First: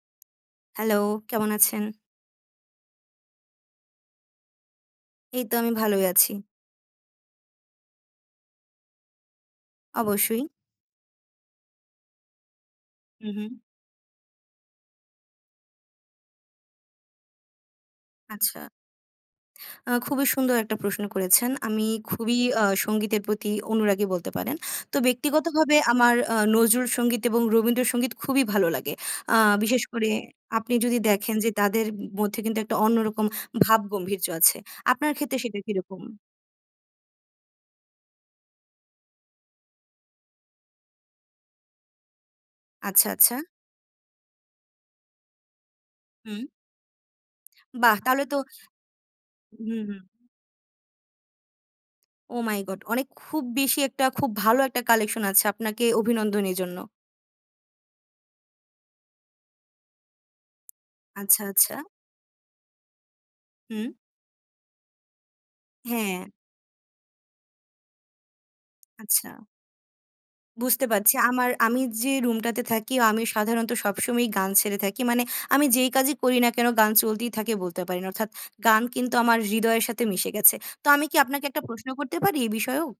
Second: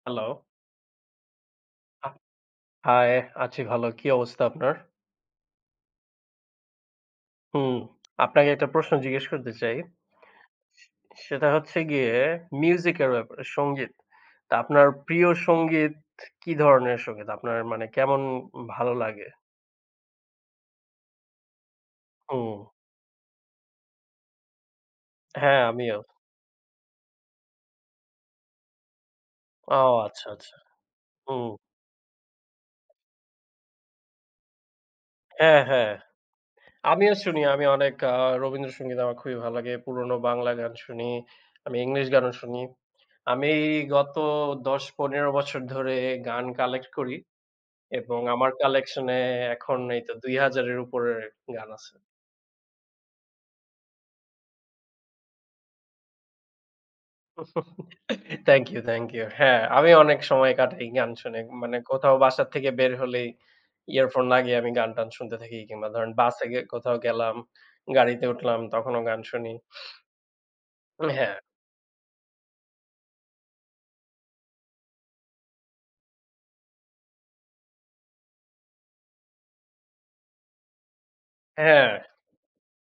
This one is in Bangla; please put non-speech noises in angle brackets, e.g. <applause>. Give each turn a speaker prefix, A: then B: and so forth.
A: হ্যালো!
B: Hello, কেমন আছেন?
A: আ Hi, আছি ভালো কি অবস্থা আপনার?
B: এই তো আমি ভালোই আছি।
A: হুম, আপনাকে একটা প্রশ্ন জিজ্ঞেস করতে চাই।
B: অবশ্যই।
A: সেটা হচ্ছে গিয়ে music এর
B: উ,
A: ব্যাপারে,
B: হুম।
A: সঙ্গীত। তা আপনার প্রিয় সঙ্গীত, কি ধরনের সঙ্গীত আপনার মানে কেমন
B: আচ্ছা।
A: ভালো লাগে?
B: আ খুবই সুন্দর একটা প্রশ্ন করেছেন। আমি খুবই <blows air>
A: হুম।
B: আ সঙ্গীতের প্রতি অনুরাগী বলতে পারেন। তো
A: হ্যাঁ,
B: ব্যক্তিগতভাবে
A: আমিও।
B: আমার আ নজরুল সঙ্গীত এবং রবীন্দ্র সঙ্গীত খুবই ভালো লাগে। আ
A: ও
B: বিশেষ করে
A: আচ্ছা, আচ্ছা,
B: আপনি যদি দেখেন যে
A: হুম।
B: তাদের মধ্যে কিন্তু একটা অন্যরকম ভাবগম্ভীর্য আছে আপনার ক্ষেত্রে সেটা
A: হ্যাঁ, হ্যাঁ
B: কিরকম?
A: আমিও শুনি, আমি অনেক আ রবীন্দ্র সঙ্গীত আমার খুবই ভালো লাগে। পুরনো বাংলা গান শুনি, আমি English গানও শুনি,
B: আচ্ছা, আচ্ছা।
A: আমি গত ১০-১৫ বছর ধরে
B: হুম।
A: গান collect করি
B: বাহ!
A: এবং
B: তাহলে তো
A: আমার collection-এ এখন
B: হুম, হুম।
A: এইতো ২০০০ এর উপরে গান আছে।
B: Oh my God! অনেক খুব বেশি একটা খুব ভালো একটা collection আছে আপনাকে অভিনন্দন এজন্য।
A: <chuckles> Thank you, thank you. হ্যাঁ, আমি অনেক সময় কাটাই গান শুনে
B: আচ্ছা,
A: মানে
B: আচ্ছা।
A: কোথাও বাসা থেকে বের হলেই
B: হুম।
A: earphone লাগিয়ে আমি গান টান শুনতে থাকি কিংবা ধরেন
B: হ্যাঁ।
A: বাসে গে কোথাও গেলাম, গাড়িতে উঠলাম তখনও গান
B: আচ্ছা।
A: শুনি
B: বুঝতে পারছি
A: <snorts> হ্যাঁ।
B: আমার, আমি যে room-টাতে থাকি আমি সাধারণত সবসময়ই গান ছেড়ে থাকি। মানে আমি যেই কাজই করি না কেন গান চলতেই থাকে বলতে পারেন অর্থাৎ গান কিন্তু আমার হৃদয়ের সাথে মিশে গেছে। তো আমি কি আপনাকে একটা প্রশ্ন
A: হ্যাঁ।
B: করতে পারি এ বিষয়েও?